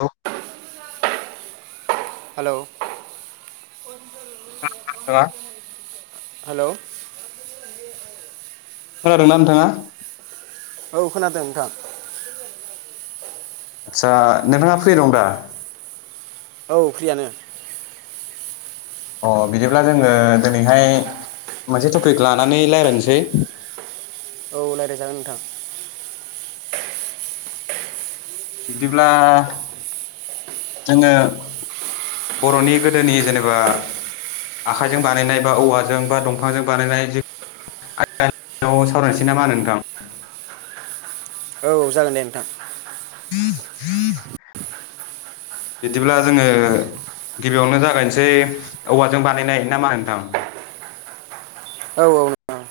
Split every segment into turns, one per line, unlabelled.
औ
हेलोव
[inaudible] हा
हेलोव
खोनादोंना नोंथाङा
औ खोनादों नोंथां
आदसा नोंथाङा फ्रि दं दा
औ फ्रियानो
अ बिदिब्ला जोंङो दिनैहाय मोनसे टपिक लानानै रायलायसै
औ रायलायजागोन नोंथां
बिदिब्ला जोंङो बरनि गोदोनि जेनेबा आखाइजों बानायनाय बा औवाजों बा दंफांजों बानायनाय जे [inaudible] सावरायनोसै नामाहोनो नोंथां
औ जागोन दे नोंथां
बिदिब्ला जोंङो गिबियावनो जागायसै औवाजों बानायनाय नामा होनो नोंथां
औ औ औ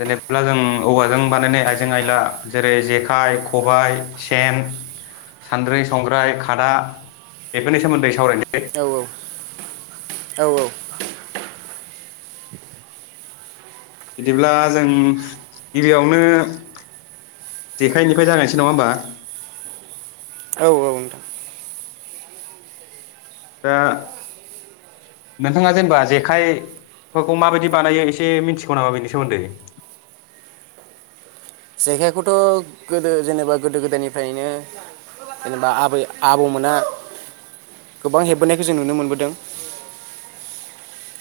जेनेब्ला जों औवाजों बानायनाय आइजें आयला जेरै जेखाइ खबाय सेन सान्द्रि संग्राय खादा बेफोरनि सोमोन्दै सावरायनोसै
औ औ औ
बिदिब्ला जों गिबियावनो जेखायनिफ्राय जागायसै नङा होमबा
औ औ
दा नोंथाङा जेनेबा जेखाइ फोरखौ माबायदि बानायो एसे मिथिगौ नामा बेनि सोमोन्दै
जेखाइखौथ गोदो जेनेबा गोदो गोदायनिफ्रायनो जेनेबा आबै आबौमोनहा गोबां हेबबोनायखौ जों नुनो मोनबोदों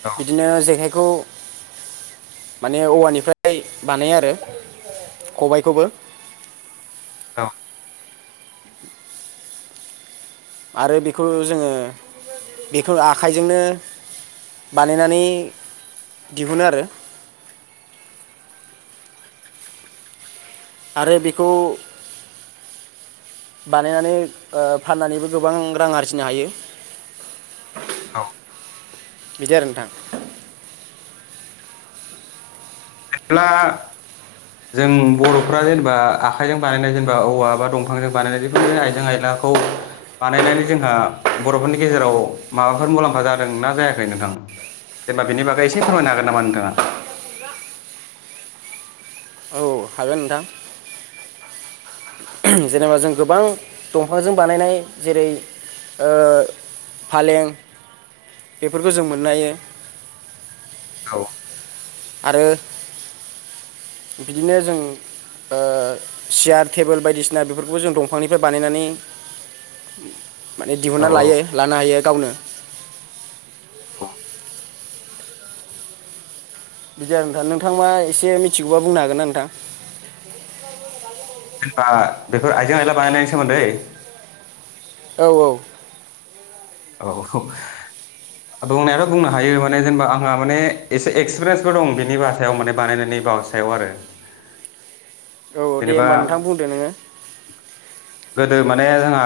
औ
बिदिनो जेखायखौ
[inaudible] [unintelligible]
माने औवानिफ्राय बानायो आरो खबायखौबो
औ
आरो बेखौ जोंङो बेखौ आखाइजोंनो बानायनानै दिहुनो आरो आरो बेखौ बानायनानै ओ फाननानै
औ
बिदि आरो नोंथां
बिदिब्ला जों बर'फ्रा जेनेबा आखाइजों बानायनाय जेनेबा औवा बा दंफांजों बानायनाय जिखुनु आइजें आइला खौ बानायनानै जोंहा बर'फोरनि गेजेराव माबाफोर मुलाम्फा जादों ना जायाखै नोंथां जेनेबा बिनि बागै एसे फोरमायनो हागोन नामा नोंथाङा?
औ हागोन नोंथां जेनेबा जों गोबां दंफांजों बानायनाय जेरै ओ फालें बेफोरखौ जों मोननो हायो
औ
आरो बिदिनो जों ओ सियार, टेबोल बायदिसिना बेफोरखौ जों दंफांनिफ्राय बानायनानै। माने
औ
दिहुनना
औ
लायो लानो हायो गावनो।
[unintelligible]
बिदि आरो नोंथां नोंथां मा एसे मिथिगौबा बुंनो हागोनना नोंथां।
जेनेबा बेफोर आइजें-आयला बानायनायनि सोमोन्दै।
औ-औ।
औ। दंनायाथ' बुंनो हायो माने जेनेबा आंहा माने एसे एक्सपिरियेन्सबो दं बिनि बा सायाव माने बानायनायनि। बा सायाव आरो
औ दे
जेनेबा
होमबा नोंथां बुंदो नोङो।
[inaudible] गोदो माने जोंहा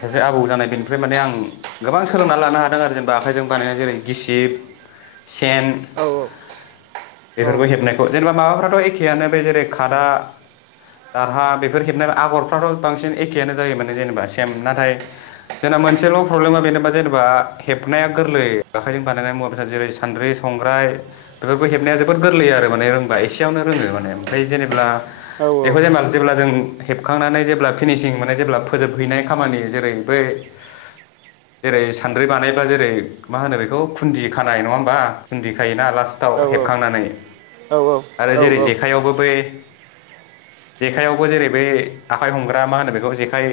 सासे आबौ जानाय बेनिफ्राय माने आं गोबां सोलोंना लानो हादों आरो जेनेबा आखाइजों बा नायनाय जेरै गिसिब, सेन।
औ औ
बेफोरखौ हेबनायखौ जेनेबा माबाफ्राथ' एखेयानो बे जेरै खादा। दारहा बेफोर हेबनाय आगरफ्राथ' बांसिन एखेआनो जायो माने जेनेबा सेम नाथाय जेने बा मोनसेल' प्रब्लेमा बेनोबा जेनेबा हेबनाया गोरलै आखाइजों बानायनाय मुवा बेसाद जेरै सान्द्रि, संग्रा फाय बेफोरबो हेबनाया जोबोर गोरलै आरो माने रोंबा एसेयावनो रोङो माने ओमफ्राय जेनेब्ला।
औ
बेखौ जेनेबा जेब्ला जों हेबखांनानै जेब्ला पिनिसिं मोन जेब्ला फोजोबहैनाय खामानि जेरै बै जेरै सानद्रि बानायबा जेरै मा होनो बेखौ खुन्दि खानाय नङा होमबा खुन्दि खायोना लास्ट टाव
औ
हेबखांनानै
औ
आरो जेरै
औ औ
जेखाइयावबो बै जेखाइआवबो जेरै बे आखाइ हमग्रा मा होनो बेखौ जेखाइ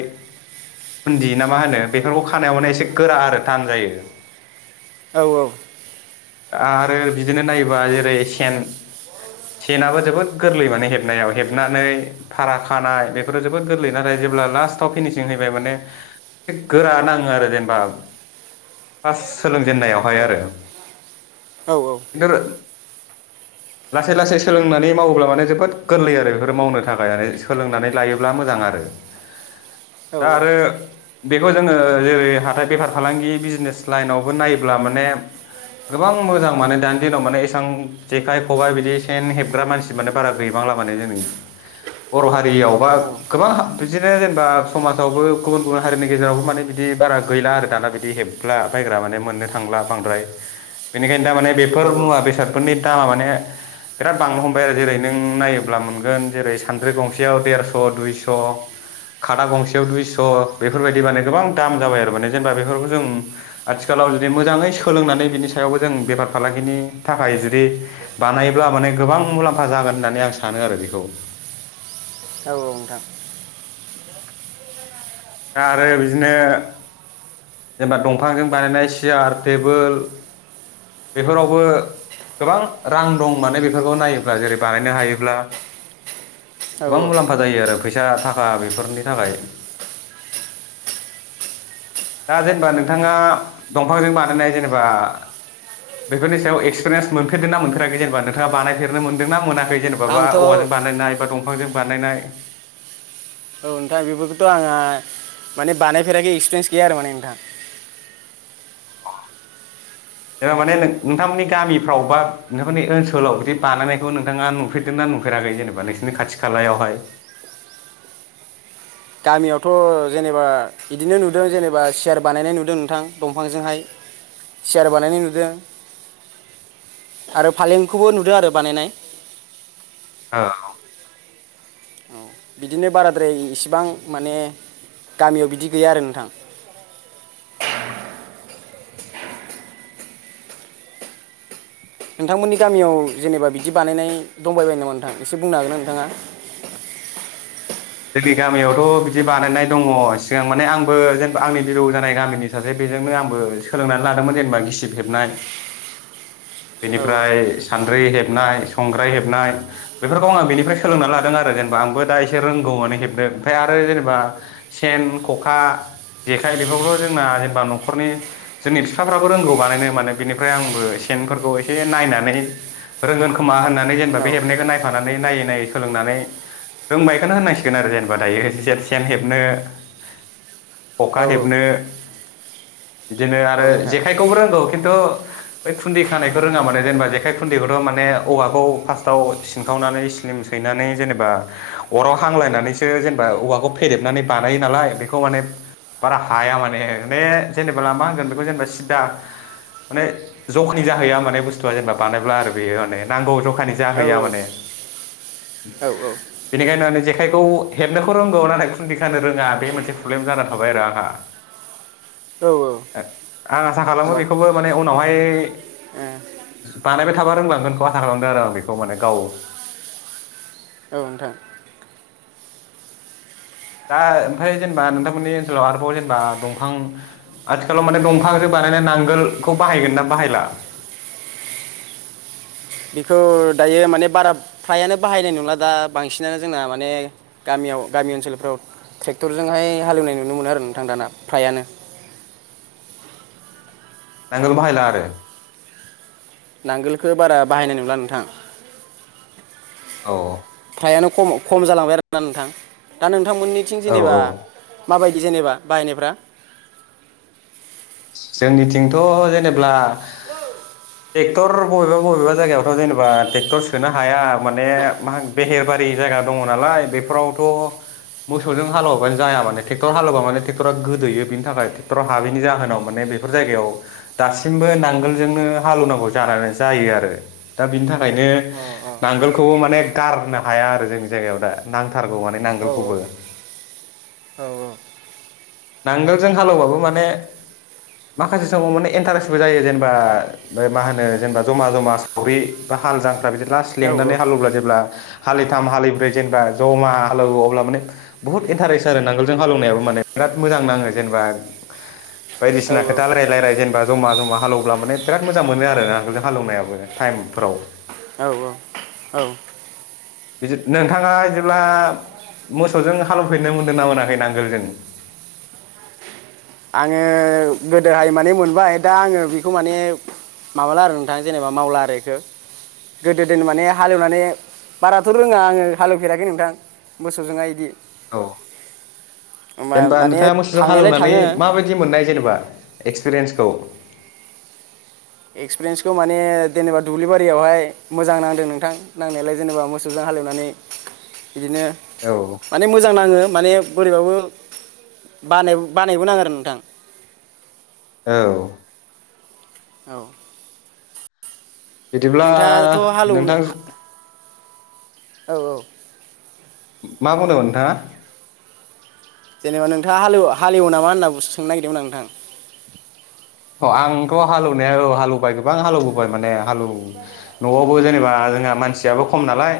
बुन्दि ना मा होनो बेफोरखौ खानायाव माने एसे गोरा आरो थान जायो।
औ-औ।
आ-आरो बिदिनो नायोबा जेरै सेन। सेनाबो जोबोद गोरलै माने हेबनायाव हेब नानै फारा खानाय बेफोरो जोबोद गोरलै नाथाय जेब्ला लास्टाव फिनिसिं हैबाय माने एसे गोरा नाङो आरो जेनेबा फार्स्ट सोलोंजेननायावहाय आरो। [unintelligible] लासै लासै सोलोंनानै मावोब्ला माने जोबोद गोरलै आरो। बेखौ मावनो थाखाय सोलोंनानै लायोब्ला मोजां आरो दा आरो। बेखौ जोङो जेरै हाथाय बेफार फालांगि बिजनेस लाइनावबो नायोब्ला माने गोबां मोजां माने दानि दिनाव माने एसेबां जेखाइ, खबाइ बिदि सेन हेबग्रा मानसि माने बारा गैबां ला माने जोंनि। बर' हारियाव बा
औ
गोबां हा बिदिनो जेनेबा समाजावबो गुबुन गुबुन हारिनि गेजेरावबो माने बिदि बारा गैला दाना बि हेबला बायग्रा माने मोननो थांला बांद्राय बेनिनोखाय दा माने बेफोर
औ औ
मुवा बेसादफोरनि दामा माने बिराद बांनो हमबाय आरो जेरै नों नायोब्ला मोनगोन जेरै सानद्रि गंसेयाव देरस' दुइस'। खादा गंसेयाव दुइस' बेफोरबायदि माने गोबां दाम जाबाय आरो माने जेनेबा बेफोरखौ जों आथिखाल लाव जुदि मोजाङै सोलोंनानै बिनि सायावबो जों बेफार फालांगिनि थाखाय जुदि बानायोबब्ला माने गोबां मुलाम्फा जागोन होननानै आं सानो आरो बेखौ।
औ-औ नोंथां।
दा आरो बिदिनो जेनेबा दंफांजों बानायनाय सियार टेबोल बेफोरावबो। गोबां रां दं माने बेफोरखौ नायोब्ला जेरै बानायनो हायोब्ला।
औ
गोबां
औ
मुलाम्फा जायो आरो फैसा थाखा बेफोरनि थाखाय। दा जेनेबा नोंथाङा दंफांजों बानायनाय जेनेबा। बेफोरनि सायाव एक्सपिरियेन्स मोनफेरदोंनाा मोनफेराखै जेनेबा नोंथाङा बानायफेरनो मोनदों ना मोना जेनबा बा
आंथ' औ
औवाजों बानायनाय बा दंफांजों बानायनाय।
औ नोंथाङा बेफोरखौथ' आंहा माने बानायफेराखै एक्सपिरियेन्स गैया आरो माने नोंथां
[unintelligible] माने नोंथांमोननि गामिफ्राव बा नोंथांमोननि ओनसोलाव बिदि बानायनायखौ नोंथाङा नुफेरदों ना? नुफेराखै जेनेबा नोंसोरनि खाथि खालायावहाय [inaudible]
गामियावथ' जेनेबा बिदिनो नुदों जेनेबा सियार बानायनाय नुदों नोंथां दंफांजोंहाय सेयार बानायनाय नुदों आरो फालेंखौबो नुदों आरो बानायनाय
औ
बिदिनो बाराद्राय इसिबां माने गामियाव बिदि गैया आरो नोंथां नोंथांमोननि गामियाव जेनेबा बिदि बानायनाय दंबायबाय नामा नोंथां एसे बुंनो हागोन ना नोंथाङा?
[inaudible] जोंनि गामियावथ' बिदि बानायनाय दङ सिगां माने आंबो जेनबा आंनि बिलौ जानाय गामिनि सासे बेजोंनो आंबो सोलोंनानै लादोंमोन जेनेबा गिसिब हेबनाय
औ
बेनिफ्राय सान्द्रि हेबनाय संग्राय हेबनाय बेफोरखौ आङो बेनिफ्राय सोलोंना लादों आरो जेनेबा आंबो दा एसे रों रोंगौ माने हेबनो आरो जेनेबा सेन खखा जेखाय बेखौबो' जोंना न'खरनि जोंनि बिफाफ्राबो रोंगौ बानायनो माने बिनिफ्राय आंबो सेनफोरखौ एसे नायनानै रोंगोन खोमा होननानै जेनेबा
औ
बे हेबनायखौ नायफानानै नायै नायै सोलोंनानै रोंबायखौनो होननान सिग गोन आरो जेनेबा दायो सेन हेबनो खखा
औ
हेबनो बिदिनो
औ
आरो
नोंथां
जेखाइखौबो रोंगौ खिन्थु बै खुन्दै खानायखौ रोङा माने जेनेबा जेखाय खुन्दैखौथ' माने औखौ फारस्तव सिनखावनानै स्लिम सैनानै जेनेबा अराव फांलायनानैसो जेनेबा औवाखौ फेदेबनानै बानायो नालाय बेखौ माने बारा हाया माने ने जेनेबा मा होनगोन बेखौ जेनेबा सिद्दा माने जखनि जाहैया माने बुस्थुआ जेनेबा बानायब्ला आरो बेयो माने नांगौ ज
औ
जाहैया माने
औ
बेनिखायनो जेखाइखौ हेबनोखौ रोंगौ नाथाय खुन्दि खानो रोङा बे मोनसे प्रब्लेम जाना थाबाय आरो आंहा
औ औ
आं आसा खालामो बेखौबो माने उनावहाय बानायबाय थाबा रोंलांगोनखौ आसा खालामदों आरो आं बेखौ माने गाव
औ नोंथां
दा ओमफ्राय जेनेबा नोंथांमोननि ओनसोलाव आरोबाव जेनेबा दंफां आथिखालाव माने दंफां जो बा [unintelligible] नांगोलखौ बाहायगोनना बाहायला?
बेखौ दायो माने बारा फ्रायानो बाहायनाय नंला दा बांसिनानो जोंना माने गामि गामियाव गामि ओनसोलफ्राव ट्रेक्टरजोंहाय हालेवनाय नुनो मोनो आरो नोंथां दाना फ्रायानो
नांगल बाहायला आरो
नांगोलखौ बारा बाहायनाय नंला नोंथां
औ
नायानो‌ खम खम जालांबाय आरोना नोंथां दा नोंथांमोननिथिं
औ
जेनेबा
औ
माबाय दि जेनेबा बाहायनायफ्रा
जोंनिथिंथ' जेनेब्ला टेक्टर बबेबा बबेबा जायगायावथ' जेनेबा टेक्टर सोनो हाया माने मा मोनो बेहेरबा बारि जायगा दंङ नालाय बेफोरावथ' मोसौजों हालेवाबानो जाया माने टेक्टर हालेवमाने टेक्टरा गोदोयो बेनि थाखाय टेक्टरा हाबैनि जाहोनाव माने बेफोर जायगायाव दासिमबो नांगोलजोंनो हालौवनांगौ जानांगो जायो आरो दा बेनि थाखायनो
अ
नांगोलखौबो माने गारनो हाया आरो जोंनि जायगायाव दा नांथारगौ माने
औ
[inaudible]
औ औ
नांगोलजों हालौवबाबो माने माखासे समाव माने इन्टारेस्टबो जायो जेनेबा मा होनो जेनेबा जमा जमा सावरि बा हाल जांख्रा बिदि लास्ट
औ
लेंनानै हालौवब्ला जेब्ला हालिथाम हालिब्रै जेनेबा जमा हालौवो अब्ला माने बुहुद इन्टारेस्ट आरो नांगोलजों हालौवनायाबो माने बिराद मोजां नांओ जेनेबा बायदिसिना
औ
खोथा रायलाय रामलाय जेनोबा ज'मा ज'मा हालौवब्ला माने बिराद मोजां मोनो आरो नांगोलजों हालौवनायाबो टाइम - फोराव [unintelligible]
औ औ
बिदिनो [inaudible] नोंथांआ जेब्ला मोसौ जों हालौवफेरनो मोनदों ना मोनाखै नांगोल जों
आंङो गोदोहाइ मानि मोनबाय दा आंङो बेखौ माने माबाला आरो नोंथां जेनेबा मावला आरो इखौ गोदो दोन माने हालेवनानै बाराथ' रोंङा आंङो हालेवफेराखै नोंथां मोसौजोंहाय इदि
औ
मा-
जेनेबा
माने
नोंथांङा मोसौजों
थांनायलाय
हालेवनानै
थाङो
माबाय दि मोननाय जेनिबा एक्सपिरेन्सखौ
एक्सपिरेन्सखौ माने जेनेबा दुब्लि बारियावहाय मोजां नांदों नोंथां नांनायालाय जेनेबा मोसौजों हाल एवनानै बिदिनो
औ
माने ओ मोजां नांङो माने बोरैबाबो बानायबो बानायबो नांङो आरो नोंथां
औ
औ
बिदिब्ला
नोंथांआथ' हालेवनो
नोंथां
औ औ
मा बुंदोंमोन नोंथांआ
जेनेबा नोंथांङा हालेवो हालेवो नामा होनना बुंनो सोंनो नागिरदोंमोन आं नोंथां
अ आंथ' हालौवनाया औ हालौवबाय गोबां हालौवबोबाय माने हालौव न'आवबो जेनेबा जोंहा मान [inaudible] सियाबो खम नालाय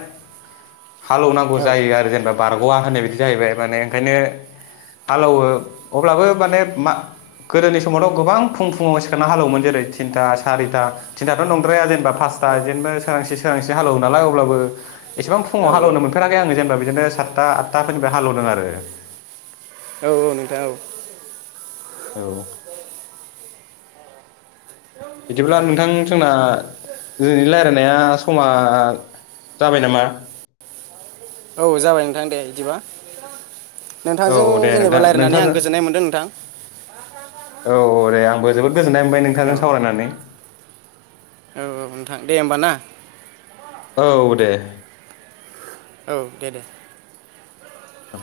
हालौवनांगौ
औ
जायो आरो जेनबा बार अ आं होननाय बायदि जाहैबाय माने ओंखायनो हालौवो अब्लाबो माने मा गोदोनि समावथ' गोबां फुं फुङाव सिखारना हालौवोमोन जेरै तिनथा सारिता थिनथाथ' नंद्राया जेनेबा पासता
औ
इदिनो जेनेबा सोरांसि सोरां सि हालौवो नालाय अब्लाबो एसेबां
औ
फुङाव हालौवनो मोनफेराखै आङो जेनेबा बिदिनो सातथा आठथाफोरनिफ्राय हालौवदों आरो [inaudible]
औ औ नोंथां औ
औ बिदिब्ला नोंथां जोंना दिनैनि रायलायनाया समा जाबाय नामा?
औ जाबाय नोंथां दे इदिबा
औ
नोंथांजों
दे
जेनेबा
नोंथां
रायलायनानै आं
नोंथांजों
गोजोननाय मोनदों नोंथां
औ औ दे आंबो जोबोद गोजोननाय मोनबाय
औ
नोंथांजों सावरायनानै
औ औ नोंथां दे होमबा ना।
औ दे।
औ दे दे।
औ।